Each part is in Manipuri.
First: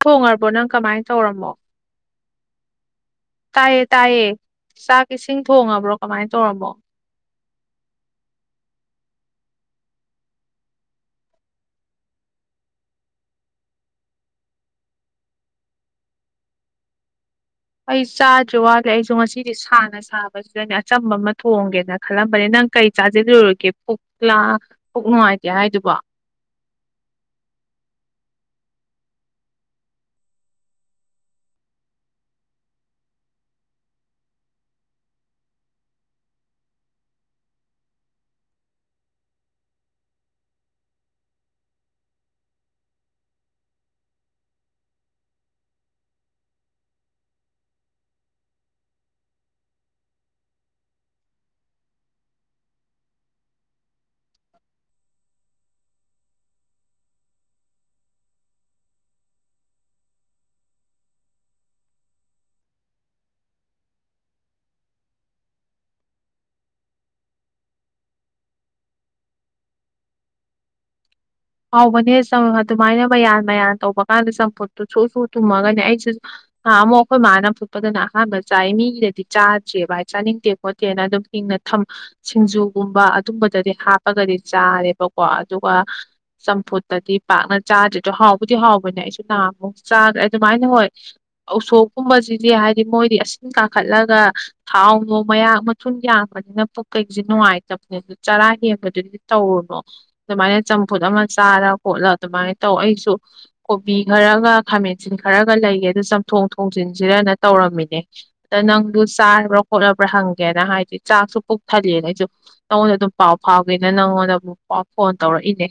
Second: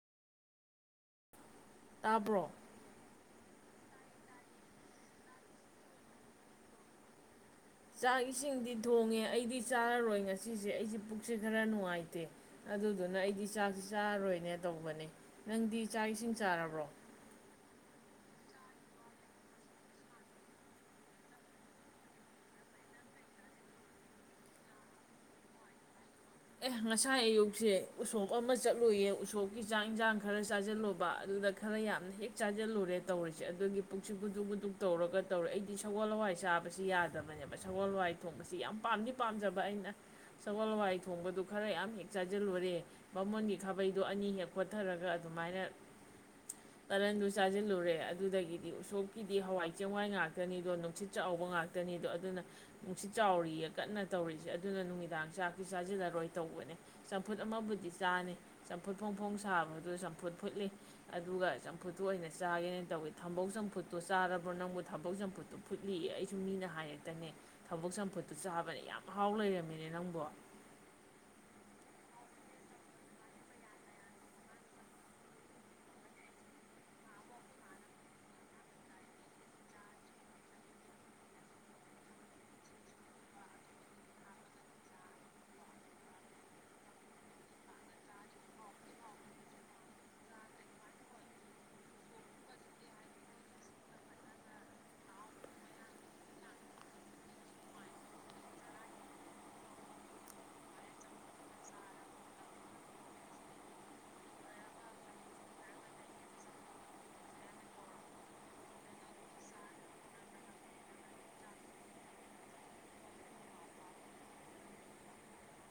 ꯊꯣꯡꯉꯔꯕꯣ ꯅꯪ ꯀꯃꯥꯏꯅ ꯇꯧꯔꯝꯃꯣ ꯈꯕ꯭ꯔꯣ ꯇꯥꯏꯌꯦ ꯇꯥꯏꯌꯦ ꯆꯥꯛ ꯏꯁꯤꯡ ꯊꯣꯡꯉꯕ꯭ꯔꯣ ꯀꯃꯥꯏ ꯇꯧꯔꯃꯣ ꯆꯥꯛ ꯏꯁꯤꯡꯗꯤ ꯊꯣꯡꯉꯦ ꯑꯩꯗꯤ ꯆꯥꯔꯔꯣꯏ ꯉꯁꯤꯁꯦ ꯑꯩꯁꯦ ꯄꯨꯛꯁꯦ ꯈꯔ ꯅꯨꯡꯉꯥꯏꯇꯦ ꯑꯗꯨꯗꯨꯅ ꯑꯩꯗꯤ ꯆꯥꯛꯁꯤ ꯆꯥꯔꯔꯣꯏꯅꯦ ꯇꯧꯕꯅꯦ ꯅꯪꯗꯤ ꯆꯥꯛ ꯏꯁꯤꯡ ꯆꯥꯔꯕ꯭ꯔꯣ ꯑꯩ ꯆꯥꯗ꯭ꯔꯤ ꯋꯥꯠꯂꯦ ꯑꯩꯁꯨ ꯉꯁꯤꯗꯤ ꯁꯥꯅ ꯁꯥꯕꯁꯤꯗꯅꯦ ꯑꯆꯝꯕ ꯑꯃ ꯊꯣꯡꯒꯦꯅ ꯈꯜꯂꯝꯕꯅꯦ ꯅꯪ ꯀꯔꯤ ꯆꯥꯁꯤꯂꯨꯔꯒꯦ ꯄꯨꯛꯂꯥ ꯄꯨꯛ ꯅꯨꯡꯉꯥꯏꯇꯦ ꯍꯥꯏꯗꯨꯕ ꯑꯦ ꯉꯁꯥꯏ ꯑꯌꯨꯛꯁꯦ ꯎꯁꯣꯞ ꯑꯃ ꯆꯠꯂꯨꯏꯌꯦ ꯎꯁꯣꯞꯀꯤ ꯆꯥꯛ ꯏꯟꯁꯥꯡ ꯈꯔ ꯆꯥꯁꯤꯜꯂꯨꯕ ꯑꯗꯨꯗ ꯈꯔ ꯌꯥꯝꯅ ꯍꯦꯛ ꯆꯥꯁꯤꯜꯂꯨꯔꯦ ꯇꯧꯔꯤꯁꯦ ꯑꯗꯨꯒꯤ ꯄꯨꯛꯁꯤ ꯍꯨꯗꯨꯛ ꯨꯗꯨꯛ ꯇꯧꯔꯒ ꯇꯧꯔꯦ ꯑꯩꯗꯤ ꯁꯒꯣꯜ ꯍꯋꯥꯏ ꯆꯥꯕꯁꯤ ꯌꯥꯗꯕꯅꯦꯕ ꯁꯒꯣꯜ ꯍꯋꯥꯏ ꯊꯣꯡꯕꯁꯤ ꯌꯥꯝ ꯄꯥꯝꯗꯤ ꯄꯥꯝꯖꯕ ꯑꯩꯅ ꯁꯒꯣꯜ ꯍꯋꯥꯏ ꯊꯣꯡꯕꯗꯨ ꯈꯔ ꯌꯥꯝ ꯍꯦꯛ ꯆꯥꯁꯤꯜꯂꯨꯔꯦ ꯃꯃꯣꯟꯒꯤ ꯈꯥꯕꯩꯗꯣ ꯑꯅꯤ ꯍꯦꯛ ꯈꯣꯊꯔꯒ ꯑꯗꯨꯃꯥꯏꯅ ꯀꯂꯟꯗꯨ ꯆꯥꯁꯤꯜꯂꯨꯔꯦ ꯑꯗꯨꯗꯒꯤꯗꯤ ꯎꯁꯣꯞꯀꯤꯗꯤ ꯍꯋꯥꯏ ꯆꯦꯡꯋꯥꯏ ꯉꯥꯛꯇꯅꯤꯗꯣ ꯅꯨꯡꯁꯤꯠ ꯆꯥꯎꯕ ꯉꯥꯛꯇꯅꯤꯗꯣ ꯑꯗꯨꯅ ꯅꯨꯡꯁꯤꯠ ꯆꯥꯎꯔꯤꯌꯦ ꯀꯟꯅ ꯇꯧꯔꯤꯁꯦ ꯑꯗꯨꯅ ꯅꯨꯃꯤꯗꯥꯡ ꯆꯥꯛ ꯆꯥꯁꯤꯜꯂꯔꯣꯏ ꯇꯧꯕꯅꯦ ꯆꯝꯐꯨꯠ ꯑꯃꯕꯨꯗꯤ ꯆꯥꯅꯤ ꯆꯝꯐꯨꯠ ꯐꯣꯡ ꯐꯣꯡ ꯁꯥꯕꯗ ꯆꯝꯐꯨꯠ ꯐꯨꯠꯂꯤ ꯑꯗꯨꯒ ꯆꯝꯐꯨꯠꯇꯨ ꯑꯣꯏꯅ ꯆꯥꯒꯦꯅꯦꯅ ꯇꯧꯏꯤ ꯊꯝꯕꯧ ꯆꯝꯐꯨꯠꯇꯣ ꯆꯥꯔꯕ꯭ꯔꯣ ꯅꯪꯕꯨ ꯊꯕꯛ ꯆꯝꯐꯨꯠꯇꯨ ꯐꯨꯠꯂꯤ ꯑꯩꯁꯨ ꯃꯤꯅ ꯍꯥꯏꯔꯛꯇꯅꯦ ꯊꯕꯛ ꯆꯝꯐꯨꯠꯇꯨ ꯆꯥꯕꯅꯦ ꯌꯥꯝ ꯍꯥꯎ ꯂꯩꯔꯝꯃꯤꯅꯦ ꯅꯪꯕꯨ ꯍꯥꯎꯕꯅꯦ ꯑꯗꯨꯃꯥꯏꯅ ꯃꯌꯥꯟ ꯃꯌꯥꯟ ꯇꯧꯕ ꯀꯥꯟꯗ ꯆꯝꯐꯨꯠꯇꯨ ꯁꯨ ꯁꯨ ꯊꯨꯝꯃꯒꯅꯦ ꯑꯩꯁꯨ ꯑꯃꯨꯛ ꯑꯩꯈꯣꯏ ꯃꯥꯅ ꯐꯨꯠꯄꯗꯅ ꯑꯍꯥꯟꯕ ꯆꯥꯏ ꯃꯤꯗꯗꯤ ꯆꯥꯗ꯭ꯦꯕ ꯍꯥꯏ ꯆꯥꯅꯤꯡꯗꯦ ꯈꯣꯠꯇꯦꯅ ꯑꯗꯨꯝ ꯍꯤꯡꯅꯝ ꯁꯤꯡꯖꯨꯒꯨꯝꯕ ꯑꯗꯨꯝꯕꯗꯗꯤ ꯍꯥꯞꯄꯒꯗꯤ ꯆꯥꯔꯦꯕꯀꯣ ꯑꯗꯨꯒ ꯆꯝꯐꯨꯠꯇꯗꯤ ꯄꯥꯛꯅ ꯆꯥꯗ꯭ꯦ ꯑꯗꯣ ꯍꯥꯎꯕꯨꯗꯤ ꯍꯥꯎꯕꯅꯦ ꯑꯩꯁꯨ ꯅꯍꯃꯨꯛ ꯆꯥꯈ꯭ꯔꯦ ꯑꯗꯨꯃꯥꯏꯅ ꯍꯣꯏ ꯑꯁꯣꯛꯀꯨꯝꯕꯁꯤꯗꯤ ꯍꯥꯏꯗꯤ ꯃꯣꯏꯗꯤ ꯑꯁꯤꯟ ꯀꯥꯈꯠꯂꯒ ꯊꯥꯎꯅꯣ ꯃꯌꯥꯛ ꯃꯊꯨ ꯌꯥꯡꯕꯅꯤꯅ ꯄꯣꯛꯀꯩꯁꯦ ꯅꯨꯡꯉꯥꯏꯇꯕꯅꯤ ꯑꯗꯨ ꯆꯔꯥ ꯍꯦꯟꯕꯗꯨꯗꯤ ꯇꯧꯔꯨꯅꯨ ꯑꯗꯨꯃꯥꯏꯅ ꯆꯝꯐꯨꯠ ꯑꯃ ꯆꯥꯔ ꯈꯣꯠꯂ ꯑꯗꯨꯃꯥꯏꯅ ꯇꯧ ꯑꯩꯁꯨ ꯀꯣꯕꯤ ꯈꯔꯒ ꯈꯥꯃꯦꯟꯁꯤꯟ ꯈꯔꯒ ꯂꯩꯒꯦ ꯑꯗꯨ ꯆꯝꯊꯣꯡ ꯊꯣꯡꯖꯤꯟꯁꯤꯔꯅ ꯇꯧꯔꯝꯃꯤꯅꯦ ꯑꯗ ꯅꯪꯗꯨ ꯆꯥꯔꯕ꯭ꯔꯥ ꯈꯣꯠꯂꯕ꯭ꯔꯥ ꯍꯪꯒꯦꯅ ꯍꯥꯏꯗꯤ ꯆꯥꯛꯁꯨ ꯄꯨꯛ ꯊꯂꯦꯅ ꯑꯩꯁꯨ ꯅꯪꯉꯣꯟꯗ ꯑꯗꯨꯝ ꯄꯥꯎ ꯐꯥꯎꯒꯦꯅ ꯅꯪꯉꯣꯟꯗ ꯑꯃꯛ ꯄꯥꯎ ꯐꯣꯟ ꯇꯧꯔꯛꯏꯅꯦ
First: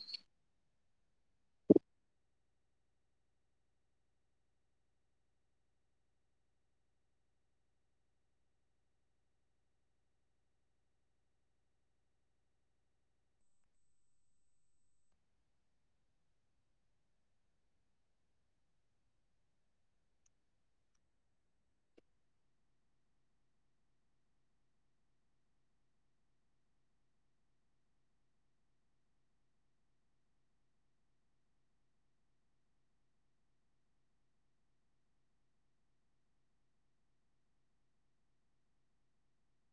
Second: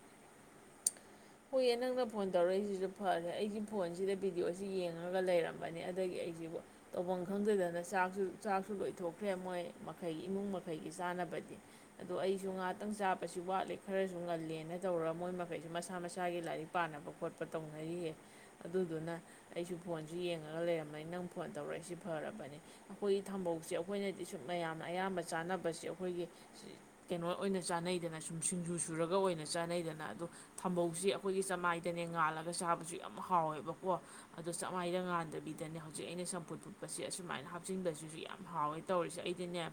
ꯍꯣꯏꯌꯦ ꯅꯪꯅ ꯐꯣꯟ ꯇꯧꯔꯛꯏꯁꯤꯁꯨ ꯐꯔꯦ ꯑꯩꯁꯤ ꯐꯣꯟꯁꯤꯗ ꯚꯤꯗꯤꯑꯣꯁꯤ ꯌꯦꯡꯉꯒ ꯂꯩꯔꯝꯕꯅꯤ ꯑꯗꯒꯤ ꯑꯩꯁꯤꯕꯨ ꯇꯧꯐꯝ ꯈꯪꯗꯗꯅ ꯆꯥꯛꯁꯨ ꯆꯥꯛꯁꯨ ꯂꯣꯏꯊꯣꯛꯈ꯭ꯔꯦ ꯃꯣꯏ ꯃꯈꯩꯒꯤ ꯏꯃꯨꯡ ꯃꯈꯩꯒꯤ ꯆꯥꯅꯕꯗꯤ ꯑꯗꯣ ꯑꯩꯁꯨ ꯉꯥꯏꯍꯥꯛꯇꯪ ꯆꯥꯕꯁꯤ ꯋꯥꯠꯂꯤꯦ ꯈꯔꯁꯨ ꯉꯜꯂꯦꯅ ꯇꯧꯔꯒ ꯃꯣꯏ ꯃꯈꯩꯁꯨ ꯃꯁꯥ ꯃꯁꯥ ꯏꯁꯥꯒꯤ ꯂꯥꯏꯔꯤꯛ ꯄꯥꯅꯕ ꯈꯣꯠꯄ ꯇꯧꯅꯔꯤꯌꯦ ꯑꯗꯨꯗꯨꯅ ꯑꯩꯁꯨ ꯐꯣꯟꯁꯨ ꯌꯦꯡꯉꯒ ꯂꯩꯔꯝꯂ ꯅꯪ ꯐꯣꯟ ꯇꯧꯔꯛꯏꯁꯤꯦ ꯐꯔꯕꯅꯤ ꯑꯩꯈꯣꯏꯒꯤ ꯊꯝꯕꯧꯁꯦ ꯑꯩꯈꯣꯏꯅꯗꯤ ꯁꯨꯝ ꯃꯌꯥꯝꯅ ꯑꯌꯥꯝꯕ ꯆꯥꯅꯕꯁꯦ ꯑꯩꯈꯣꯏꯒꯤ ꯀꯩꯅꯣ ꯑꯣꯏꯅ ꯆꯥꯅꯩꯗꯅ ꯁꯨꯝ ꯁꯤꯡꯖꯨ ꯁꯨꯔꯒ ꯑꯣꯏꯅ ꯆꯥꯅꯩꯗꯅ ꯑꯗꯣ ꯊꯝꯕ ꯁꯤ ꯑꯩꯈꯣꯏꯒꯤ ꯆꯃꯥꯏꯗꯅꯦ ꯉꯥꯜꯂꯒ ꯆꯥꯕꯁꯨ ꯌꯥꯝ ꯍꯥꯎꯋꯦꯕꯀꯣ ꯑꯗꯣ ꯆꯃꯥꯏꯗ ꯉꯥꯟꯗꯕꯤꯗꯅꯦ ꯍꯧꯖꯤꯛ ꯑꯩꯅ ꯆꯝꯐꯨꯠ ꯐꯨꯠꯄꯁꯦ ꯑꯁꯨꯃꯥꯏꯅ ꯍꯥꯞꯆꯤꯟꯕꯁꯤꯁꯨ ꯌꯥꯝ ꯍꯥꯎꯋꯦ ꯇꯧꯔꯤꯁꯦ ꯑꯩꯗꯤꯅꯦ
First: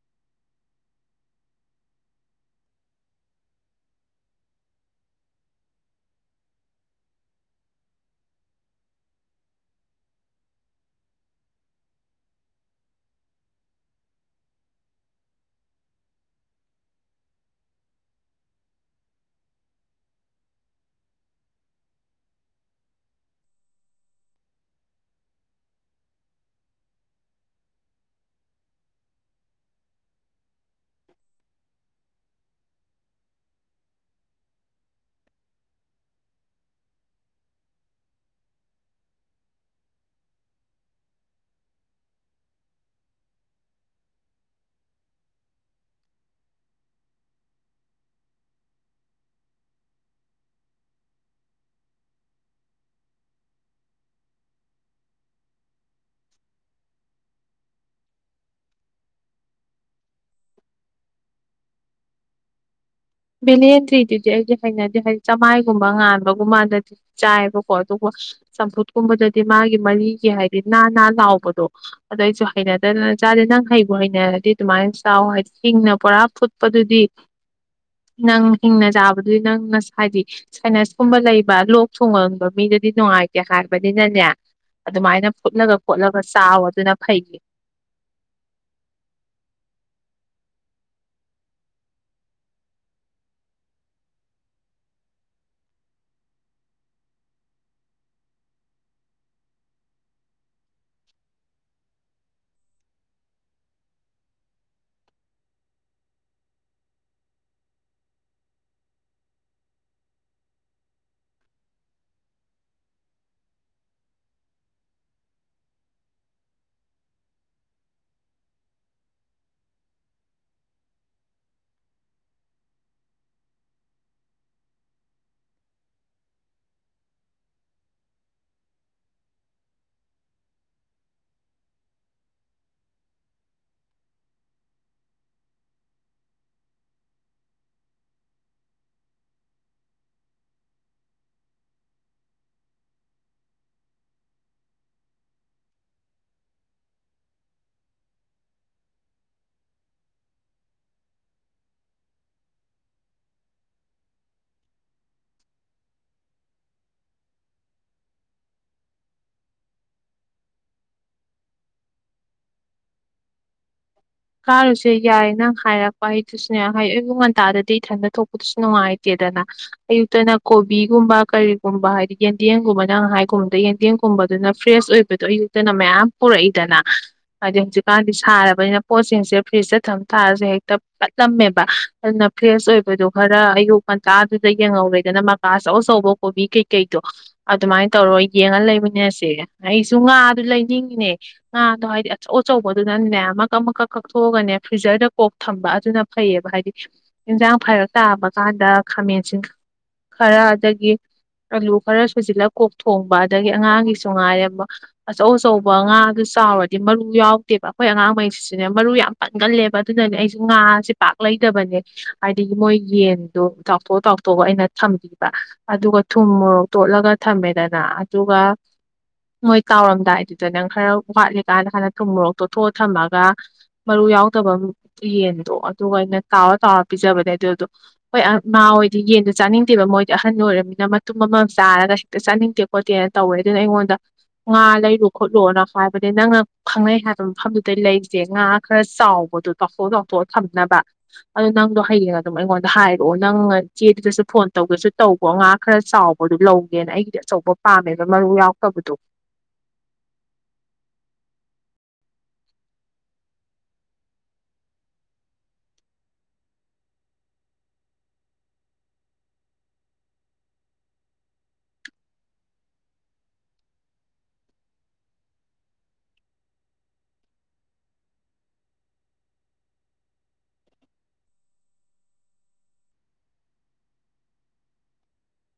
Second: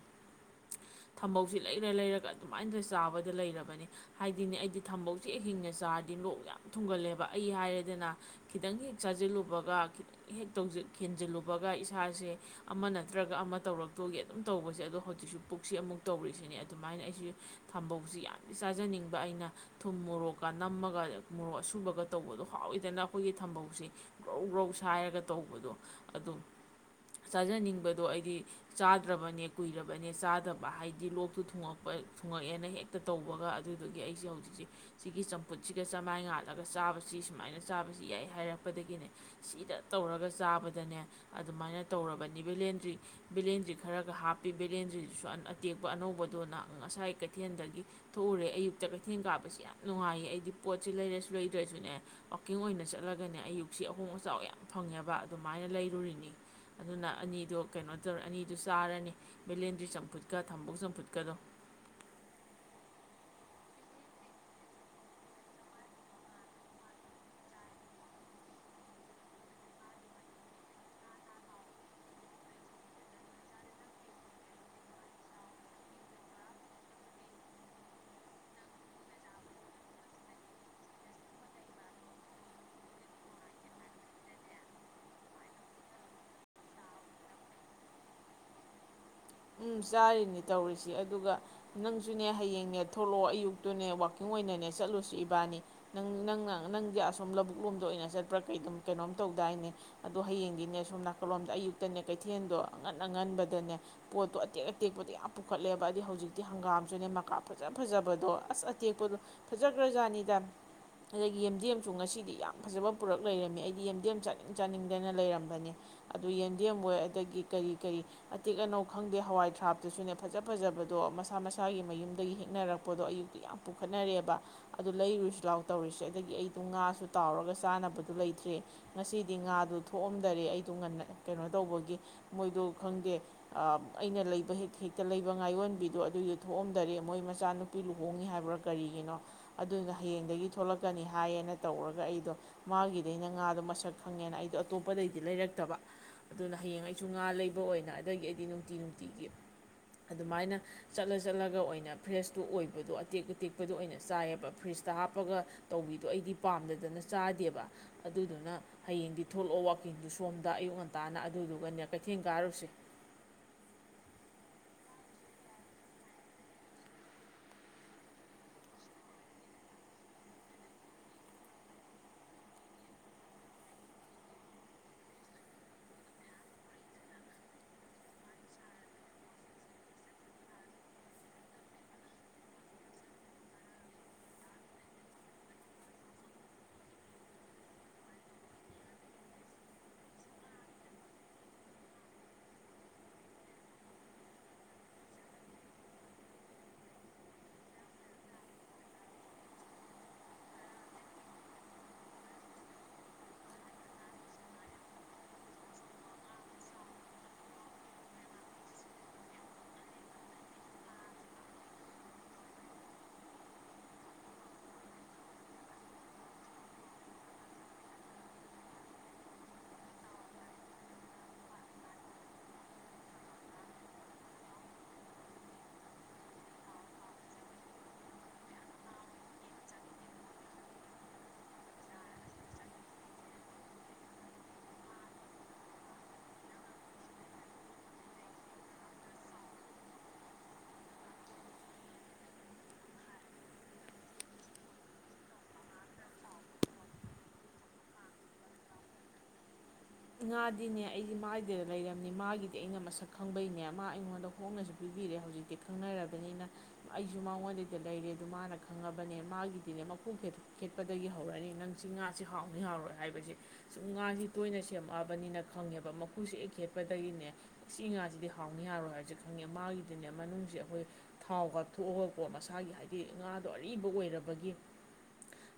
ꯊꯝꯕꯧꯁꯤ ꯂꯩꯔ ꯂꯩꯔꯒ ꯑꯗꯨꯃꯥꯏꯅ ꯆꯥꯕꯗ ꯂꯩꯔꯕꯅꯦ ꯍꯥꯏꯗꯤꯅꯦ ꯑꯩꯗꯤ ꯊꯝꯕꯧꯁꯦ ꯍꯦꯛ ꯍꯤꯡꯅ ꯆꯥ ꯗꯤ ꯂꯣꯛ ꯌꯥꯝ ꯊꯨꯡꯒꯜꯂꯦꯕ ꯑꯩ ꯍꯥꯏꯔꯗꯅ ꯈꯤꯇꯪ ꯍꯦꯛ ꯆꯥꯁꯤꯜꯂꯨꯕꯒ ꯈꯤꯇꯪ ꯍꯦꯛ ꯍꯦꯟꯖꯤꯜꯂꯨꯕꯒ ꯏꯁꯥꯁꯦ ꯑꯃ ꯅꯠꯇ꯭ꯔꯒ ꯑꯃ ꯇꯧꯔꯛꯇꯣꯒꯤ ꯑꯗꯨꯝ ꯇꯧꯕꯁꯦ ꯑꯗꯣ ꯍꯧꯖꯤꯛꯁꯨ ꯄꯨꯛꯁꯤ ꯑꯃꯨꯛ ꯇꯧꯔꯤꯁꯤꯅꯦ ꯑꯗꯨꯃꯥꯏꯅ ꯑꯩꯁꯨ ꯊꯝꯕꯧꯁꯤ ꯌꯥꯝꯅ ꯆꯥꯖꯅꯤꯡꯕ ꯑꯩꯅ ꯊꯨꯝ ꯃꯣꯔꯣꯛꯀ ꯅꯝꯃꯒ ꯃꯣꯔꯣꯛ ꯑꯁꯨꯕꯒ ꯇꯧꯕꯗꯣ ꯍꯥꯎꯋꯏꯗꯅ ꯑꯩꯈꯣꯏꯒꯤ ꯊꯝꯕꯧꯁꯤꯦ ꯒ꯭ꯔꯧ ꯒ꯭ꯔꯧ ꯁꯥꯏꯔꯒ ꯇꯧꯕꯗꯣ ꯑꯗꯨ ꯆꯥꯖꯅꯤꯡꯕꯗꯣ ꯑꯩꯗꯤ ꯆꯥꯗ꯭ꯔꯕꯅꯦ ꯀꯨꯏꯔꯕꯅꯦ ꯆꯥꯗꯕ ꯍꯥꯏꯗꯤ ꯂꯣꯛꯇꯨ ꯊꯨꯡꯉꯛꯄ ꯊꯨꯡꯉꯛꯑꯦꯅ ꯍꯦꯛꯇ ꯇꯧꯕꯒ ꯑꯗꯨꯗꯨꯒꯤ ꯑꯩꯁꯦ ꯍꯧꯖꯤꯛꯁꯦ ꯁꯤꯒꯤ ꯆꯝꯐꯨꯠ ꯁꯤꯒ ꯆꯝꯃꯥꯏ ꯉꯥꯜꯂꯒ ꯆꯥꯕꯁꯤ ꯁꯨꯃꯥꯏꯅ ꯆꯥꯕꯁꯤ ꯌꯥꯏ ꯍꯥꯏꯔꯛꯄꯗꯒꯤꯅꯦ ꯁꯤꯗ ꯇꯧꯔꯒ ꯆꯥꯕꯗꯅꯦ ꯑꯗꯨꯃꯥꯏꯅ ꯇꯧꯔꯕꯅꯤ ꯕꯦꯂꯦꯟꯗ꯭ꯔꯤ ꯕꯦꯂꯦꯟꯗ꯭ꯔꯤ ꯈꯔꯒ ꯍꯥꯞꯄꯤ ꯕꯦꯂꯦꯟꯗ꯭ꯔꯤꯗꯨꯁꯨ ꯑꯇꯦꯛꯄ ꯑꯅꯧꯕꯗꯣꯅ ꯉꯁꯥꯏ ꯀꯩꯊꯦꯜꯗꯒꯤ ꯊꯣꯛꯎꯔꯦ ꯑꯌꯨꯛꯇ ꯀꯩꯊꯦꯜ ꯀꯥꯕꯁꯤ ꯌꯥꯝ ꯅꯨꯡꯉꯥꯏꯌꯦ ꯑꯩꯗꯤ ꯄꯣꯠꯁꯤ ꯂꯩꯔꯁꯨ ꯂꯩꯗ꯭ꯔꯁꯨꯅꯦ ꯋꯥꯛꯀꯤꯡ ꯑꯣꯏꯅ ꯆꯠꯂꯒꯅꯦ ꯑꯌꯨꯛꯁꯤ ꯑꯍꯣꯡ ꯑꯆꯥꯎ ꯌꯥꯝ ꯐꯪꯉꯦꯕ ꯑꯗꯨꯃꯥꯏꯅ ꯂꯩꯔꯨꯔꯤꯅꯤ ꯑꯗꯨꯅ ꯑꯅꯤꯗꯣ ꯀꯩꯅꯣ ꯇꯧꯔ ꯑꯅꯤꯗꯣ ꯆꯥꯔꯅꯤ ꯃꯦꯂꯦꯟꯗ꯭ꯔꯤ ꯆꯝꯐꯨꯠꯀ ꯊꯝꯕꯣꯛ ꯆꯝꯐꯨꯠꯀꯗꯣ ꯚꯦꯂꯦꯟꯇ꯭ꯔꯤꯗꯨꯗꯤ ꯑꯩꯗꯤ ꯍꯩꯅꯗꯦ ꯍꯥꯏꯗꯤ ꯆꯝꯃꯥꯏꯒꯨꯝꯕ ꯉꯥꯟꯕꯒꯨꯝꯕꯥꯟꯗꯗꯤ ꯆꯥꯏꯕꯀꯣ ꯑꯗꯨꯒ ꯆꯝꯐꯨꯠꯀꯨꯝꯕꯗꯗꯤ ꯃꯥꯒꯤ ꯃꯔꯤꯒꯤ ꯍꯥꯏꯗꯤ ꯅꯥ ꯅꯥ ꯂꯥꯎꯕꯗꯣ ꯑꯗꯨꯗꯣ ꯑꯩꯁꯨ ꯍꯩꯅꯗꯗꯅ ꯆꯥꯗꯦ ꯅꯪ ꯍꯩꯕ ꯍꯩꯅꯔꯗꯤ ꯑꯗꯨꯃꯥꯏꯅ ꯆꯥꯎ ꯍꯥꯏꯗꯤ ꯍꯤꯡꯅ ꯄꯨꯔꯥ ꯐꯨꯠꯄꯗꯨꯗꯤ ꯅꯪ ꯍꯤꯡꯅ ꯆꯥꯕꯗꯨ ꯅꯪꯅ ꯍꯥꯏꯗꯤ ꯁꯥꯏꯅꯁꯀꯨꯝꯕ ꯂꯩꯕ ꯂꯣꯛ ꯊꯨꯡꯒꯟꯕ ꯃꯤꯗꯗꯤ ꯅꯨꯡꯉꯥꯏꯇꯦ ꯍꯥꯏꯕꯅꯤꯅꯅꯦ ꯑꯗꯨꯃꯥꯏꯅ ꯐꯨꯠꯂꯒ ꯈꯣꯠꯂꯒ ꯆꯥꯎꯋ ꯑꯗꯨꯅ ꯐꯩꯒꯤ ꯎꯝ ꯆꯥꯔꯤꯅꯤ ꯇꯧꯔꯤꯁꯤ ꯑꯗꯨꯒ ꯅꯪꯁꯨꯅꯦ ꯍꯌꯦꯡꯅꯦ ꯊꯣꯛꯂꯛꯑꯣ ꯑꯌꯨꯛꯇꯨꯅꯦ ꯋꯥꯛꯀꯤꯡ ꯑꯣꯏꯅꯅꯦ ꯆꯠꯂꯨꯁꯤ ꯏꯕꯥꯅꯤ ꯅꯪ ꯅꯪꯅ ꯅꯪꯗꯤ ꯑꯁꯣꯨꯝ ꯂꯧꯕꯨꯛ ꯂꯣꯝꯗ ꯑꯣꯏꯅ ꯆꯠꯄ꯭ꯔꯥ ꯀꯩ ꯑꯗꯨꯝ ꯀꯩꯅꯣꯝ ꯇꯧꯗꯥꯏꯅꯦ ꯑꯗꯣ ꯍꯌꯦꯡꯗꯤꯅꯦ ꯁꯣꯝ ꯅꯥꯀꯜꯂꯣꯝꯗ ꯑꯌꯨꯛꯇꯅꯦ ꯀꯩꯊꯦꯜꯗꯣ ꯑꯉꯟ ꯑꯉꯟꯕꯗꯅꯦ ꯄꯣꯠꯇꯣ ꯑꯇꯦꯛ ꯑꯇꯦꯛꯄꯗꯣ ꯌꯥꯝ ꯄꯨꯈꯠꯂꯦꯕ ꯑꯗꯩ ꯍꯧꯖꯤꯛꯇꯤ ꯍꯪꯒꯥꯝꯁꯨꯅꯦ ꯃꯀꯥꯞ ꯐꯖ ꯐꯖꯕꯗꯣ ꯑꯁ ꯑꯇꯦꯛꯄꯗꯣ ꯐꯖꯈ꯭ꯔꯖꯥꯠꯅꯤꯗ ꯑꯗꯒꯤ ꯌꯦꯦꯝꯗꯦꯝꯁꯨ ꯉꯁꯤꯗꯤ ꯌꯥꯝ ꯐꯖꯕ ꯄꯨꯔꯛ ꯂꯩꯔꯝꯃꯦ ꯑꯩꯗꯤ ꯌꯦꯦꯝꯗꯦꯝ ꯆꯥꯅꯤꯡ ꯆꯥꯅꯤꯡꯗꯅ ꯂꯩꯔꯝꯕꯅꯦ ꯑꯗꯨ ꯌꯦꯦꯝꯗꯦꯝ ꯍꯣꯏ ꯑꯗꯒꯤ ꯀꯔꯤ ꯀꯔꯤ ꯑꯇꯦꯛ ꯑꯅꯧ ꯈꯪꯗꯦ ꯍꯋꯥꯏ ꯊ꯭ꯔꯥꯞꯇꯨꯁꯨꯅꯦ ꯐꯖ ꯐꯖꯕꯗꯣ ꯃꯁꯥ ꯃꯁꯥꯒꯤ ꯃꯌꯨꯝꯗꯒꯤ ꯍꯦꯛꯅꯔꯛꯄꯗꯣ ꯑꯌꯨꯛꯇꯤ ꯌꯥꯝ ꯄꯨꯈꯠꯅꯔꯛꯑꯦꯕ ꯑꯗꯨ ꯂꯩꯔꯨꯁꯨ ꯂꯥꯎ ꯇꯧꯔꯤꯁꯦ ꯑꯗꯒꯤ ꯑꯩꯗꯣ ꯉꯥꯁꯨ ꯇꯥꯎꯔꯒ ꯆꯥꯅꯕꯗ ꯂꯩꯇ꯭ꯔꯦ ꯉꯁꯤꯗꯤ ꯉꯥꯗꯨꯣ ꯊꯣꯛꯑꯝꯗꯔꯦ ꯑꯩꯗꯣ ꯉ ꯀꯩꯅꯣ ꯇꯧꯕꯒꯤ ꯃꯣꯏꯗꯣ ꯈꯪꯗꯦ ꯑꯩꯅ ꯂꯩꯕ ꯍꯦꯛ ꯍꯦꯛꯇ ꯂꯩꯕ ꯉꯥꯌꯣꯟꯕꯤꯗꯣ ꯑꯗꯨꯏꯗꯣ ꯊꯣꯛꯑꯝꯗꯔꯦ ꯃꯣꯏ ꯃꯆꯥꯅꯨꯄꯤ ꯂꯨꯍꯣꯡꯉ ꯍꯥꯏꯕ꯭ꯔꯥ ꯀꯔꯤꯒꯤꯅꯣ ꯑꯗꯨꯅ ꯍꯌꯦꯡꯗꯒꯤ ꯊꯣꯛꯂꯛꯀꯅꯤ ꯍꯥꯏꯌꯦꯅ ꯇꯧꯔꯒ ꯑꯩꯗꯣ ꯃꯥꯒꯤꯗꯩꯅ ꯉꯥꯗꯣ ꯃꯁꯛ ꯈꯪꯉꯦꯅ ꯑꯩꯗꯣ ꯑꯇꯣꯞꯄꯗꯩꯗꯤ ꯂꯩꯔꯛꯇꯕ ꯑꯗꯨꯅ ꯍꯌꯦꯡ ꯑꯩꯁꯨ ꯉꯥ ꯂꯩꯕ ꯑꯣꯏꯅ ꯑꯗꯒꯤ ꯑꯩ ꯗꯤ ꯅꯨꯡꯇꯤ ꯅꯨꯡꯇꯤꯒꯤ ꯑꯗꯨꯃꯥꯏꯅ ꯆꯠꯂ ꯆꯠꯂꯒ ꯑꯣꯏꯅ ꯐ꯭ꯔꯦꯖꯇꯨ ꯑꯣꯏꯕꯗꯣ ꯑꯇꯦꯛ ꯑꯇꯦꯛꯄꯗꯣ ꯑꯣꯏꯅ ꯆꯥꯏꯌꯦꯕ ꯐ꯭ꯔꯤꯖꯇ ꯍꯥꯞꯄꯒ ꯇꯧꯕꯤꯗꯣ ꯑꯩꯗꯤ ꯄꯥꯝꯗꯗꯅ ꯆꯥꯗꯦꯕ ꯑꯗꯨꯗꯨꯅ ꯍꯌꯦꯡꯗꯤ ꯊꯣꯛꯂꯛꯑꯣ ꯋꯀꯤꯡꯗꯨꯣ ꯁꯣꯝꯗ ꯑꯌꯨꯛ ꯉꯟꯇꯥꯅ ꯑꯗꯨꯗꯨꯒꯅꯦ ꯀꯩꯊꯦꯜ ꯀꯥꯔꯨꯁꯦ ꯀꯥꯔꯨꯁꯦ ꯌꯥꯏ ꯅꯪ ꯍꯥꯏꯔꯛꯄ ꯑꯩꯗꯨꯁꯨꯅꯦ ꯍꯥꯏ ꯑꯌꯨꯛ ꯉꯟꯇꯥꯗꯗꯤ ꯏꯊꯟꯗ ꯊꯣꯛꯄꯗꯨꯁꯨ ꯅꯨꯡꯉꯥꯏꯇꯦꯗꯅ ꯑꯌꯨꯛꯇꯅ ꯀꯣꯕꯤꯒꯨꯝꯕ ꯀꯔꯤꯒꯨꯝꯕ ꯍꯥꯏꯗꯤ ꯌꯦꯟꯗꯦꯝꯒꯨꯝꯕꯅꯪ ꯉ ꯍꯥꯏꯒꯨꯝꯕꯗ ꯌꯦꯟꯗꯦꯝꯒꯨꯝꯕꯗꯨꯅ ꯐ꯭ꯔꯦꯁ ꯑꯣꯏꯕꯗꯣ ꯑꯌꯨꯛꯇꯅ ꯃꯌꯥꯝ ꯄꯨꯔꯛꯏꯗꯅ ꯍꯥꯏꯗꯤ ꯍꯧꯖꯤꯛꯀꯥꯟꯗꯤ ꯁꯥꯔꯕꯅꯤꯅ ꯄꯣꯠꯁꯤꯡꯁꯦ ꯐ꯭ꯔꯤꯖꯇ ꯊꯝ ꯊꯥꯔꯁꯨꯦ ꯍꯦꯛꯇ ꯐꯠꯂꯝꯃꯦꯕ ꯑꯗꯨꯅ ꯐ꯭ꯔꯦꯁ ꯑꯣꯏꯕꯗꯣ ꯈꯔ ꯑꯌꯨꯛ ꯉꯟꯇꯥꯗꯨꯗ ꯌꯦꯡꯍꯧꯔꯦꯗꯅ ꯃꯀꯥ ꯑꯆꯧ ꯑꯆꯧꯕ ꯀꯣꯕꯤ ꯀꯩꯀꯩꯗꯣ ꯑꯗꯨꯃꯥꯏꯅ ꯇꯧꯔꯒ ꯌꯦꯡꯉ ꯂꯩꯕꯅꯦꯁꯦ ꯑꯩꯁꯨ ꯉꯥꯗꯨ ꯂꯩꯅꯤꯡꯉꯤꯅꯦ ꯉꯥꯗꯣ ꯍꯥꯏꯗꯤ ꯑꯆꯧ ꯑꯆꯧꯕꯗꯨꯅꯅꯦ ꯑꯃ ꯀꯀꯛ ꯃꯀꯛ ꯀꯛꯊꯣꯛꯑꯒꯅꯦ ꯐ꯭ꯔꯤꯖꯔꯗ ꯀꯣꯛ ꯊꯝꯕ ꯑꯗꯨꯅ ꯐꯩꯌꯦꯕ ꯍꯥꯏꯗꯤ ꯏꯟꯖꯥꯡ ꯐꯥꯏꯔꯛ ꯇꯥꯕ ꯀꯥꯟꯗ ꯈꯥꯃꯦꯟꯁꯤ ꯈꯔ ꯑꯗꯒꯤ ꯑꯂꯨ ꯈꯔ ꯁꯨꯖꯤꯜꯂ ꯀꯣꯛ ꯊꯣꯡꯕ ꯑꯗꯒꯤ ꯑꯉꯥꯡꯒꯤꯁꯨ ꯉꯥꯏꯔꯕ ꯑꯆꯧ ꯑꯆꯧꯕ ꯉꯥ ꯑꯗꯨ ꯆꯥꯎꯔꯗꯤ ꯃꯔꯨ ꯌꯥꯎꯗꯦꯕ ꯑꯩꯈꯣꯏ ꯑꯉꯥꯡꯉꯩ ꯁꯤꯅ ꯃꯔꯨ ꯌꯥꯝ ꯄꯟꯒꯜꯂꯦꯕ ꯑꯗꯨꯗꯅꯦ ꯑꯩꯁꯨ ꯉꯥꯁꯦ ꯄꯥꯛ ꯂꯩꯗꯕꯅꯦ ꯍꯥꯏꯗꯤ ꯃꯣꯏ ꯌꯦꯟꯗꯣ ꯇꯥꯎꯊꯣꯛ ꯇꯥꯎꯊꯣꯛꯑꯒ ꯑꯩꯅ ꯊꯝꯕꯤꯕ ꯑꯗꯨꯒ ꯊꯨꯝ ꯃꯣꯔꯣꯛ ꯇꯣꯠꯂꯒ ꯊꯝꯃꯦꯗꯅ ꯑꯗꯨꯒ ꯃꯣꯏ ꯀꯥꯎꯔꯝꯗꯥꯏꯗꯨꯗ ꯅꯪ ꯈꯔ ꯋꯥꯠꯂꯤꯀꯥꯟꯗ ꯍꯥꯟꯅ ꯊꯨꯝ ꯃꯣꯔꯣꯛ ꯇꯣꯠꯊꯣꯛꯑ ꯊꯝꯃꯒ ꯃꯔꯨ ꯌꯥꯎꯗꯕ ꯌꯦꯟꯗꯣ ꯑꯗꯨꯒ ꯑꯩꯅ ꯇꯥꯎꯔ ꯇꯥꯎꯔ ꯄꯤꯖꯕꯅꯦ ꯑꯗꯨꯗꯣ ꯍꯣꯏ ꯃꯥꯥ ꯍꯣꯏꯗꯤ ꯌꯦꯟꯗꯣ ꯆꯥꯅꯤꯡꯗꯦꯕ ꯃꯣꯏꯗꯤ ꯑꯍꯟ ꯑꯣꯏꯔꯕꯃꯤꯅ ꯃꯇꯨꯝ ꯑꯃꯃꯝ ꯆꯥꯔꯒ ꯍꯦꯛꯇ ꯆꯥꯅꯤꯡꯗꯦ ꯈꯣꯠꯇꯦꯅ ꯇꯧꯋꯦ ꯑꯗꯨꯅ ꯑꯩꯉꯣꯟꯗ ꯉꯥ ꯂꯩꯔꯨ ꯈꯣꯠꯂꯨꯅ ꯍꯥꯏꯕꯅꯦ ꯅꯪꯅ ꯈꯪꯅꯩ ꯍꯥꯏꯕ ꯃꯐꯝꯗꯨꯗ ꯂꯩ ꯏꯆꯦ ꯉꯥ ꯈꯔ ꯆꯥꯎꯕꯗꯣ ꯇꯥꯎꯊꯣꯛ ꯇꯥꯎꯊꯣꯛꯑ ꯊꯝꯅꯕ ꯑꯗꯣ ꯅꯪꯗꯣ ꯍꯌꯦꯡ ꯑꯗꯨꯝ ꯑꯩꯉꯣꯟꯗ ꯍꯥꯏꯔꯛꯑꯣ ꯅꯪꯅ ꯏꯆꯦꯗꯨꯗꯁꯨ ꯐꯣꯟ ꯇꯧꯒꯦꯁꯨ ꯇꯧꯕꯣ ꯉꯥ ꯈꯔ ꯆꯥꯎꯕꯗꯨꯣ ꯂꯧꯒꯦꯅ ꯑꯩꯒꯤꯗꯤ ꯑꯆꯧꯕ ꯄꯥꯝꯃꯦꯕ ꯃꯔꯨ ꯌꯥꯎꯛꯇꯕꯗꯣ ꯉꯥꯗꯤꯅꯦ ꯑꯩꯁꯦ ꯃꯥꯒꯤꯗꯩꯗ ꯂꯩꯔꯝꯅꯤ ꯃꯥꯒꯤꯗꯤ ꯑꯩꯅ ꯃꯁꯛ ꯈꯪꯕꯩꯅꯦ ꯃꯥ ꯑꯩꯉꯣꯟꯗ ꯍꯣꯡꯅꯁꯨ ꯄꯤꯕꯤꯔꯦ ꯍꯧꯖꯤꯛꯇꯤ ꯈꯪꯅꯔꯕꯅꯤꯅ ꯑꯩꯁꯨ ꯃꯉꯣꯟꯗꯩꯗ ꯂꯩꯔꯦ ꯑꯗꯨ ꯃꯥꯅ ꯈꯪꯉꯕꯅꯦ ꯃꯥꯒꯤꯗꯤꯅꯦ ꯃꯈꯣꯡ ꯈꯦꯠꯄꯗꯒꯤ ꯍꯧꯔꯅꯤ ꯅꯪ ꯁꯤ ꯉꯥꯥꯁ ꯍꯥꯎꯅꯤ ꯍꯥꯎꯔꯣꯏ ꯍꯥꯏꯕꯁꯦ ꯁꯨꯝ ꯉꯥꯁꯤ ꯇꯣꯏꯅ ꯆ ꯁꯦꯝꯃꯛꯑꯕꯅꯤꯅ ꯈꯪꯉꯦꯕ ꯃꯈꯨꯁꯦ ꯍꯦꯛ ꯈꯦꯠꯄꯗꯒꯤꯅꯦ ꯁꯤ ꯉꯥꯁꯤꯗꯤ ꯍꯥꯎꯅꯤ ꯌꯥꯔꯣꯏ ꯍꯥꯏꯔꯁꯦ ꯈꯪꯉꯦ ꯃꯥꯒꯤꯗꯤꯅꯦ ꯃꯅꯨꯡꯁꯦ ꯑꯩꯈꯣꯏ ꯊꯥꯎ ꯀꯥꯞꯊꯣꯛꯑꯒꯀꯣ ꯃꯁꯥꯒꯤ ꯍꯥꯏꯗꯤ ꯉꯥꯗꯣ ꯑꯔꯤꯕ ꯑꯣꯏꯔꯕꯒꯤ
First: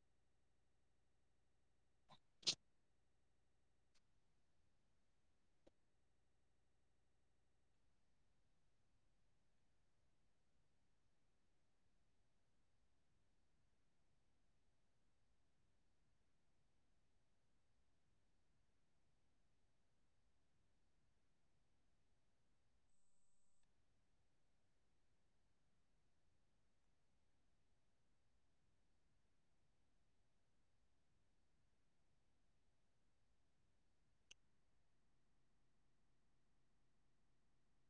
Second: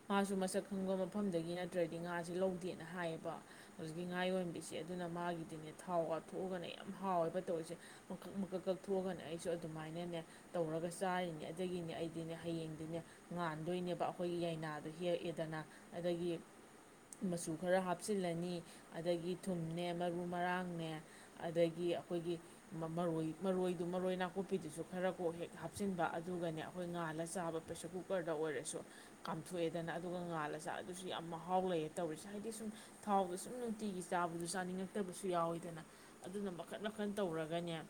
ꯃꯥꯁꯨ ꯃꯁꯛ ꯈꯪꯕ ꯃꯐꯝꯗꯒꯤ ꯅꯠꯇ꯭ꯔꯗꯤ ꯉꯥꯁꯦ ꯂꯧꯗꯦꯅ ꯍꯥꯏꯌꯦꯕ ꯍꯧꯖꯤꯛꯀꯤ ꯉꯥ ꯌꯣꯟꯝꯕꯤꯁꯦ ꯑꯗꯨꯅ ꯃꯥꯒꯤꯗꯤꯅꯦ ꯊꯥꯎꯒ ꯊꯣꯛꯑꯒꯅꯦ ꯌꯥꯝ ꯍꯥꯎꯋꯦꯕ ꯇꯧꯔꯤꯁꯦ ꯃꯀꯛ ꯃꯀꯛ ꯀꯛ ꯊꯣꯛꯑꯒꯅꯦ ꯑꯩꯁꯨ ꯑꯗꯨꯃꯥꯏꯅꯅꯦ ꯇꯧꯔꯒ ꯆꯥꯔꯤꯅꯦ ꯑꯗꯨꯗꯒꯤꯅꯦ ꯑꯩꯗꯤꯅꯦ ꯍꯌꯦꯡꯗꯤꯅꯦ ꯉꯥꯟꯗꯣꯏꯅꯦꯕ ꯑꯩꯈꯣꯏꯒꯤ ꯌꯥꯏꯅꯥꯗꯣ ꯍꯦꯛꯑꯦꯗꯅ ꯑꯗꯒꯤ ꯃꯆꯨ ꯈꯔ ꯍꯥꯞꯆꯤꯜꯂꯅꯤ ꯑꯗꯒꯤ ꯊꯨꯝꯅꯦ ꯃꯔꯨ ꯃꯔꯥꯡꯅꯦ ꯑꯗꯒꯤ ꯑꯩꯈꯣꯏꯒꯤ ꯃꯔꯣꯏ ꯃꯔꯣꯏꯗꯨ ꯃꯔꯣꯏ ꯅꯥꯀꯨꯞꯄꯤꯗꯨꯁꯨ ꯈꯔ ꯀꯣꯛ ꯍꯦꯛ ꯍꯥꯞꯆꯤꯟꯕ ꯑꯗꯨꯒꯅꯦ ꯑꯩꯈꯣꯏ ꯉꯥꯜꯂ ꯆꯥꯕ ꯄ꯭ꯔꯦꯁꯔ ꯀꯨꯀꯔꯗ ꯑꯣꯏꯔꯁꯨ ꯀꯥꯝꯊꯣꯛꯑꯦꯗꯅ ꯑꯗꯨꯒ ꯉꯥꯜꯂ ꯆꯥ ꯑꯗꯨꯁꯨ ꯌꯥꯝ ꯃꯍꯥꯎ ꯂꯩꯌꯦ ꯇꯧꯔꯤꯁꯦ ꯍꯥꯏꯗꯤ ꯁꯨꯝ ꯊꯥꯎ ꯁꯨꯝ ꯅꯨꯡꯇꯤꯒꯤ ꯆꯥꯕꯗꯨ ꯆꯥꯅꯤꯡꯉꯛꯇꯕꯁꯨ ꯌꯥꯎꯋꯤꯗꯅ ꯑꯗꯨꯅ ꯃꯈꯟ ꯃꯈꯟ ꯇꯧꯔꯒꯅꯦ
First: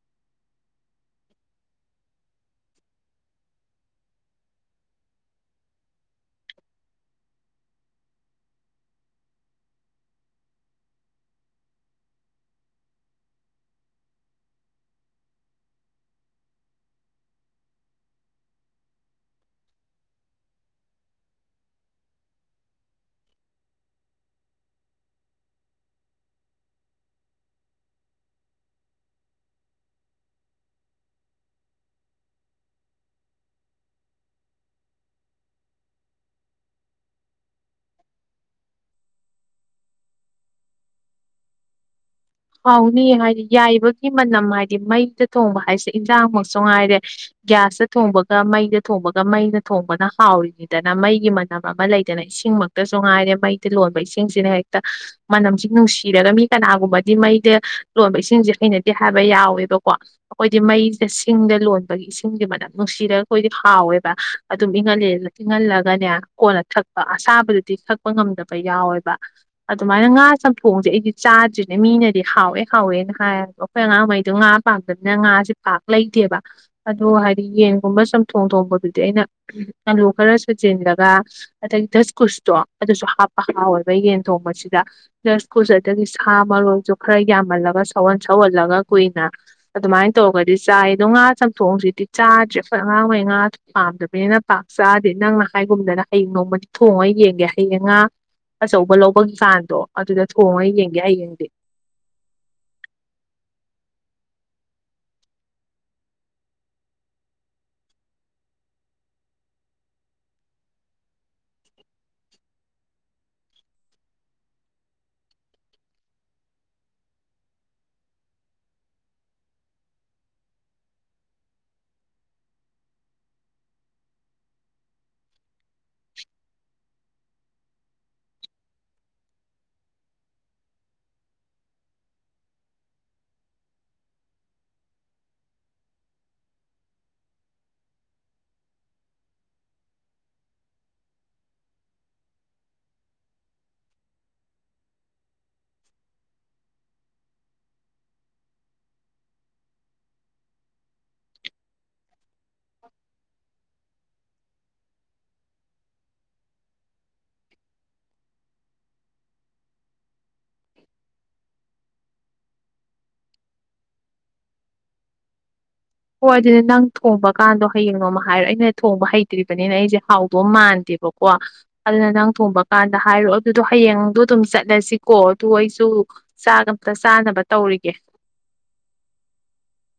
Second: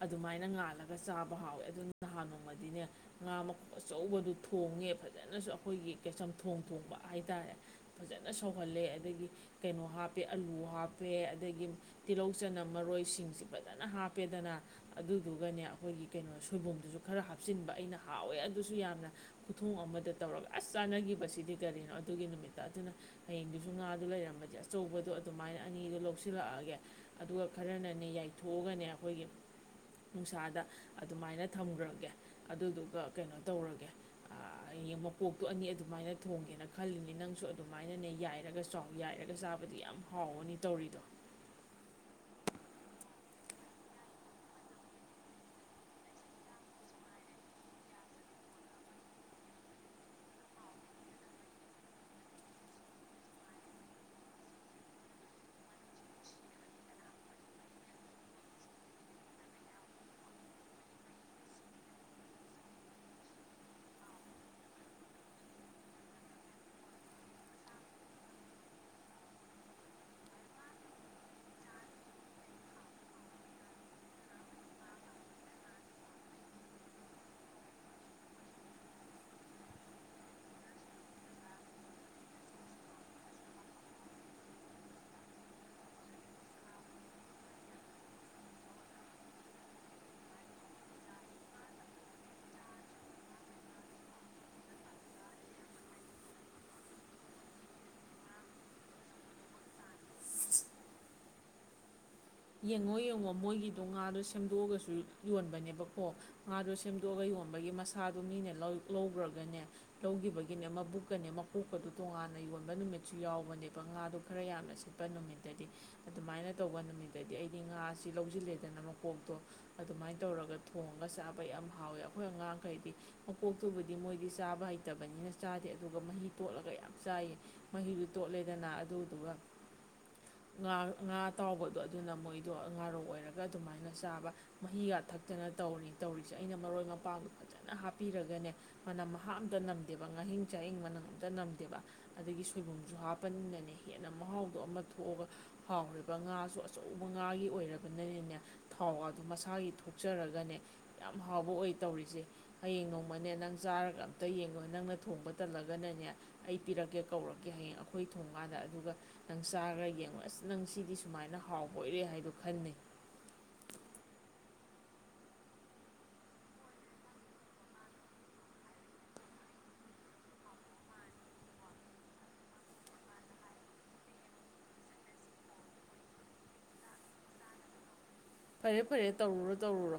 ꯑꯗꯨꯃꯥꯏꯅ ꯉꯥꯜꯂꯒ ꯆꯥꯕ ꯍꯥꯎꯋꯦ ꯑꯗꯨ ꯅꯍꯥꯟ ꯅꯣꯡꯃꯗꯤꯅꯦ ꯉꯥ ꯃꯈꯣꯛ ꯑꯆꯧꯕꯗꯨ ꯊꯣꯡꯉꯦ ꯐꯖꯅꯁꯨ ꯑꯩꯈꯣꯏꯒꯤ ꯆꯝꯊꯣꯡ ꯊꯣꯡꯕ ꯍꯥꯏꯇꯥꯔꯦ ꯐꯖꯅ ꯁꯧꯍꯜꯂꯦ ꯑꯗꯒꯤ ꯀꯩꯅꯣ ꯍꯥꯞꯄꯦ ꯑꯂꯨ ꯍꯥꯞꯄꯦ ꯑꯗꯒꯤ ꯇꯤꯜꯍꯧ ꯆꯅꯝ ꯃꯔꯣꯏꯁꯤꯡꯁꯤ ꯐꯖꯅ ꯍꯥꯞꯄꯦꯗꯅ ꯑꯗꯨꯗꯨꯒꯅꯦ ꯑꯩꯈꯣꯏꯒꯤ ꯀꯩꯅꯣ ꯁꯣꯏꯕꯨꯝꯗꯨꯁꯨ ꯈꯔ ꯍꯥꯞꯆꯤꯟꯕ ꯑꯩꯅ ꯍꯥꯎꯋꯦ ꯑꯗꯨꯁꯨ ꯌꯥꯝꯅ ꯈꯨꯊꯣꯡ ꯑꯃꯗ ꯇꯧꯔꯒ ꯑꯁ ꯆꯥꯟꯅꯈꯤꯕꯁꯤꯗꯤ ꯀꯔꯤꯅꯣ ꯑꯗꯨꯒꯤ ꯅꯨꯃꯤꯠꯇ ꯑꯗꯨꯅ ꯍꯌꯦꯡꯗꯨꯁꯨ ꯉꯥꯗꯨ ꯂꯩꯔꯝꯕ ꯍꯥꯏ ꯑꯆꯧꯕꯗꯣ ꯑꯗꯨꯃꯥꯏꯅ ꯑꯅꯤꯗꯣ ꯂꯧꯁꯤꯜꯂꯛꯑꯒꯦ ꯑꯗꯨꯒ ꯈꯔꯅꯅꯦ ꯌꯥꯏꯊꯣꯛꯑꯒꯅꯦ ꯑꯩꯈꯣꯏꯒꯤ ꯅꯨꯡꯁꯥꯗ ꯑꯗꯨꯃꯥꯏꯅ ꯊꯝꯈ꯭ꯔꯒꯦ ꯑꯗꯨꯗꯨꯒ ꯀꯩꯅꯣ ꯇꯧꯔꯒꯦ ꯃꯀꯣꯛꯇꯣ ꯑꯅꯤ ꯑꯗꯨꯃꯥꯏꯅ ꯊꯣꯡꯒꯦꯅ ꯈꯜꯂꯤꯅꯦ ꯅꯪꯁꯨ ꯑꯗꯨꯃꯥꯏꯅꯅꯦ ꯌꯥꯏꯔꯒ ꯆꯥꯎ ꯌꯥꯏꯔꯒ ꯂꯣ ꯆꯥꯕꯗꯤ ꯌꯥꯝ ꯍꯥꯎꯕꯅꯤ ꯇꯧꯔꯤꯗꯣ ꯍꯥꯎꯅꯤꯌꯦ ꯍꯥꯏꯗꯤ ꯌꯥꯏꯕꯒꯤ ꯃꯅꯝ ꯍꯥꯏꯗꯤ ꯃꯩꯗ ꯊꯣꯡꯕ ꯍꯥꯏꯁꯦ ꯏꯟꯁꯥꯡꯃꯛꯁꯨ ꯉꯥꯏꯔꯦ ꯒ꯭ꯌꯥꯁꯇ ꯊꯣꯡꯕꯒ ꯃꯩꯗ ꯊꯣꯡꯕꯒ ꯃꯩꯅ ꯊꯣꯡꯕꯅ ꯍꯥꯎꯔꯤꯅꯤꯗꯅ ꯃꯩꯒꯤ ꯃꯅꯝ ꯑꯃ ꯂꯩꯗꯅ ꯏꯁꯤꯡꯃꯛꯇꯁꯨ ꯉꯥꯏꯔꯦ ꯃꯩꯗ ꯂꯣꯟꯕ ꯏꯁꯤꯡꯁꯤꯅ ꯍꯦꯛꯇ ꯃꯅꯝꯁꯤ ꯅꯨꯡꯁꯤꯔꯒ ꯃꯤ ꯀꯅꯥꯒꯨꯝꯕ ꯗꯤ ꯃꯩꯗ ꯂꯣꯟꯕ ꯏꯁꯤꯡꯁꯦ ꯍꯩꯅꯗꯦ ꯍꯥꯏꯕ ꯌꯥꯎꯋꯦꯕꯀꯣ ꯑꯈꯣꯏꯗꯤ ꯃꯩꯁꯦ ꯁꯤꯡꯗ ꯂꯣꯟꯕꯒꯤ ꯏꯁꯤꯡꯁꯦ ꯃꯅꯝ ꯅꯨꯡꯁꯤꯔꯒ ꯑꯈꯣꯏꯗꯤ ꯍꯥꯎꯋꯦꯕ ꯑꯗꯨꯝ ꯏꯪꯉꯗꯤ ꯏꯪꯍꯜꯂꯒꯅꯦ ꯀꯣꯟꯅ ꯊꯛꯄ ꯑꯁꯥꯕꯗꯨꯗꯤ ꯊꯛꯄ ꯉꯝꯗꯕ ꯌꯥꯎꯋꯦꯕ ꯑꯗꯨꯃꯥꯏꯅ ꯉꯥ ꯆꯝꯊꯣꯡꯁꯦ ꯑꯩꯗꯤ ꯆꯥꯗ꯭ꯔꯤ ꯑꯦ ꯃꯤꯅꯗꯤ ꯍꯥꯎꯋꯦ ꯍꯥꯎꯋꯦꯅ ꯍꯥꯏꯕ ꯑꯩꯈꯣꯏ ꯑꯉꯥꯡꯉꯩꯗꯣ ꯉꯥ ꯄꯥꯝꯗꯕꯅꯤꯅ ꯉꯥꯁꯦ ꯄꯥꯛ ꯂꯩꯇꯦꯕ ꯑꯗꯣ ꯍꯥꯏꯗꯤ ꯌꯦꯟꯒꯨꯝꯕ ꯆꯨꯝꯊꯣꯡ ꯊꯣꯡꯕꯗꯨꯗꯤ ꯑꯩꯅ ꯑꯂꯨ ꯈꯔ ꯁꯥꯖꯤꯜꯂꯒ ꯑꯗꯒꯤ ꯗꯁ ꯀꯨꯁꯇꯣ ꯑꯗꯨꯁꯨ ꯍꯥꯞꯄ ꯍꯥꯎꯋꯦꯕ ꯌꯦꯟ ꯊꯣꯡꯕꯁꯤꯗ ꯗꯁ ꯀꯨꯁ ꯑꯗꯒꯤ ꯍꯥꯥ ꯃꯔꯣꯛꯁꯨ ꯈꯔ ꯌꯥꯝꯍꯜꯂꯒ ꯁꯧꯍꯟ ꯁꯧꯍꯜꯂꯒ ꯀꯨꯏꯅ ꯑꯗꯨꯃꯥꯏꯅ ꯇꯧꯔꯒꯗꯤ ꯆꯥꯏ ꯑꯗꯣ ꯉꯥ ꯆꯝꯊꯣꯡꯁꯤꯗꯤ ꯆꯥꯗ꯭ꯔꯦ ꯑꯉꯥꯡꯈꯩ ꯉꯥꯁꯨ ꯄꯥꯝꯗꯕꯅꯤꯅ ꯄꯥꯛ ꯆꯥꯗꯦ ꯅꯪꯅ ꯍꯥꯏꯒꯨꯝꯗꯅ ꯍꯌꯦꯡ ꯅꯣꯡꯃꯗꯤ ꯊꯣꯡꯉ ꯌꯦꯡꯒꯦ ꯍꯌꯦꯡ ꯉꯥ ꯑꯆꯧꯕ ꯂꯧꯕꯒꯤ ꯆꯥꯡꯗꯣ ꯑꯗꯨꯗ ꯊꯣꯡꯉ ꯌꯦꯡꯒꯦ ꯌꯥꯏ ꯌꯦꯗꯤ ꯌꯦꯡꯉꯣ ꯌꯦꯡꯉꯣ ꯃꯣꯏꯒꯤꯗꯣ ꯉꯥꯗꯣ ꯁꯦꯝꯗꯣꯛꯑꯒꯁꯨ ꯌꯣꯟꯕꯅꯦꯕꯀꯣ ꯉꯥꯗꯣ ꯁꯦꯝꯗꯣꯛꯑꯒ ꯌꯣꯟꯕꯒꯤ ꯃꯁꯥꯗꯣ ꯃꯤꯅ ꯂꯧꯈ꯭ꯔꯒꯅꯦ ꯂꯧꯈꯤꯕꯒꯤꯅꯦ ꯃꯕꯨꯛꯀꯅꯦ ꯃꯀꯣꯛꯀꯗꯨꯣ ꯇꯣꯉꯥꯟꯅ ꯌꯣꯟꯕ ꯅꯨꯃꯤꯠꯁꯨ ꯌꯥꯎꯕꯅꯦꯕ ꯉꯥꯗꯣ ꯈꯔ ꯌꯥꯝꯅ ꯁꯤꯠꯄ ꯅꯨꯃꯤꯠꯇꯗꯤ ꯑꯗꯨꯃꯥꯏꯅ ꯇꯧꯕ ꯅꯨꯃꯤꯠ ꯗꯗꯤ ꯑꯩꯗꯤ ꯉꯥꯁꯤ ꯂꯧꯁꯤꯜꯂꯦꯗꯅ ꯃꯀꯣꯛꯇꯣ ꯑꯗꯨꯃꯥꯏꯅ ꯇꯧꯔꯒ ꯊꯣꯡꯉꯒ ꯆꯥꯕ ꯌꯥꯝ ꯍꯥꯎꯋꯦ ꯑꯩꯈꯣꯏ ꯑꯉꯥꯡꯈꯩꯗꯤ ꯃꯀꯣꯛꯇꯨꯕꯨꯗꯤ ꯃꯣꯏꯗꯤ ꯆꯥꯕ ꯍꯩꯇꯕꯅꯤꯅ ꯆꯥꯗꯦ ꯑꯗꯨꯒ ꯃꯍꯤ ꯇꯣꯠꯂꯒ ꯌꯥꯝ ꯆꯥꯏꯌꯦ ꯃꯍꯤꯗꯨ ꯇꯣꯠꯂꯦꯗꯅ ꯑꯗꯨꯗꯨꯒ ꯉꯥ ꯉꯥꯇꯥꯎꯕ ꯑꯗꯣ ꯑꯗꯨꯅ ꯃꯣꯏꯗꯣ ꯉꯥꯔꯣꯛ ꯑꯣꯏꯔꯒ ꯑꯗꯨꯃꯥꯏꯅ ꯆꯥꯕ ꯃꯍꯤꯒ ꯊꯛꯇꯅ ꯇꯧꯔꯤ ꯇꯧꯔꯤꯁꯦ ꯑꯩꯅ ꯃꯔꯣꯏ ꯃꯄꯥꯡꯗꯣ ꯐꯖꯅ ꯍꯥꯞꯄꯤꯔꯒꯅꯦ ꯃꯅꯝ ꯃꯍ ꯑꯝꯇ ꯅꯝꯗꯦꯕ ꯉꯥꯍꯤꯡ ꯆꯥꯍꯤꯡ ꯃꯅꯝ ꯑꯝꯇ ꯅꯝꯗꯦꯕ ꯑꯗꯒꯤ ꯁꯣꯏꯕꯨꯝꯁꯨ ꯍꯥꯞꯄꯅꯤꯅꯅꯦ ꯍꯦꯟꯅ ꯃꯍꯥꯎꯗꯣ ꯑꯃ ꯊꯣꯛꯑꯒ ꯍꯥꯎꯔꯤꯕ ꯉꯥꯁꯨ ꯑꯆꯧꯕ ꯉꯥꯒꯤ ꯑꯣꯏꯔꯕꯅꯤꯅꯅꯦ ꯊꯥꯎꯗꯣ ꯃꯁꯥꯒꯤ ꯊꯣꯛꯆꯔꯒꯅꯦ ꯌꯥꯝ ꯍꯥꯎꯕ ꯑꯣꯏ ꯇꯧꯔꯤꯁꯦ ꯍꯌꯦꯡ ꯅꯣꯡꯃꯅꯦ ꯅꯪ ꯆꯥꯔꯒ ꯑꯇꯩ ꯌꯦꯡꯉꯣ ꯅꯪꯅ ꯊꯣꯡꯕ ꯇꯜꯂꯒꯅꯅꯦ ꯑꯩ ꯄꯤꯔꯛꯀꯦ ꯀꯧꯔꯛꯀꯦ ꯍꯌꯦꯡ ꯑꯩꯈꯣꯏ ꯊꯣꯡꯀꯥꯟꯗ ꯑꯗꯨꯒ ꯅꯪ ꯆꯥꯈ꯭ꯔ ꯌꯦꯡꯉꯣ ꯑꯁ ꯅꯪ ꯁꯤꯗꯤ ꯁꯨꯃꯥꯏꯅ ꯍꯥꯎ ꯑꯣꯏꯔꯦ ꯍꯥꯏꯗꯣ ꯈꯟꯅꯩ ꯍꯣꯏ ꯑꯗꯨꯗꯤ ꯅꯪ ꯊꯣꯡꯕꯀꯥꯟꯗꯣ ꯍꯌꯦꯡ ꯅꯣꯝ ꯍꯥꯏꯔꯣꯑꯣ ꯑꯩꯅ ꯊꯣꯡꯕ ꯍꯩꯇ꯭ꯔꯤꯕꯅꯤꯅ ꯑꯩꯁꯦ ꯍꯥꯎꯗꯧ ꯃꯥꯟꯗꯦꯕꯀꯣ ꯑꯗꯨꯅ ꯅꯪ ꯊꯣꯡꯕ ꯀꯥꯟꯗ ꯍꯥꯏꯔꯛꯑꯣ ꯑꯗꯨꯗꯣ ꯍꯌꯦꯡꯗꯣ ꯑꯗꯨꯝ ꯆꯠꯂꯁꯤꯀꯣ ꯑꯗꯨ ꯑꯩꯁꯨ ꯆꯥ ꯑꯝꯇ ꯆꯥꯅꯕ ꯇꯧꯔꯤꯒꯦ ꯐꯔꯦ ꯐꯔꯦ ꯇꯧꯔꯨꯔꯣ ꯇꯧꯔꯨꯔꯣ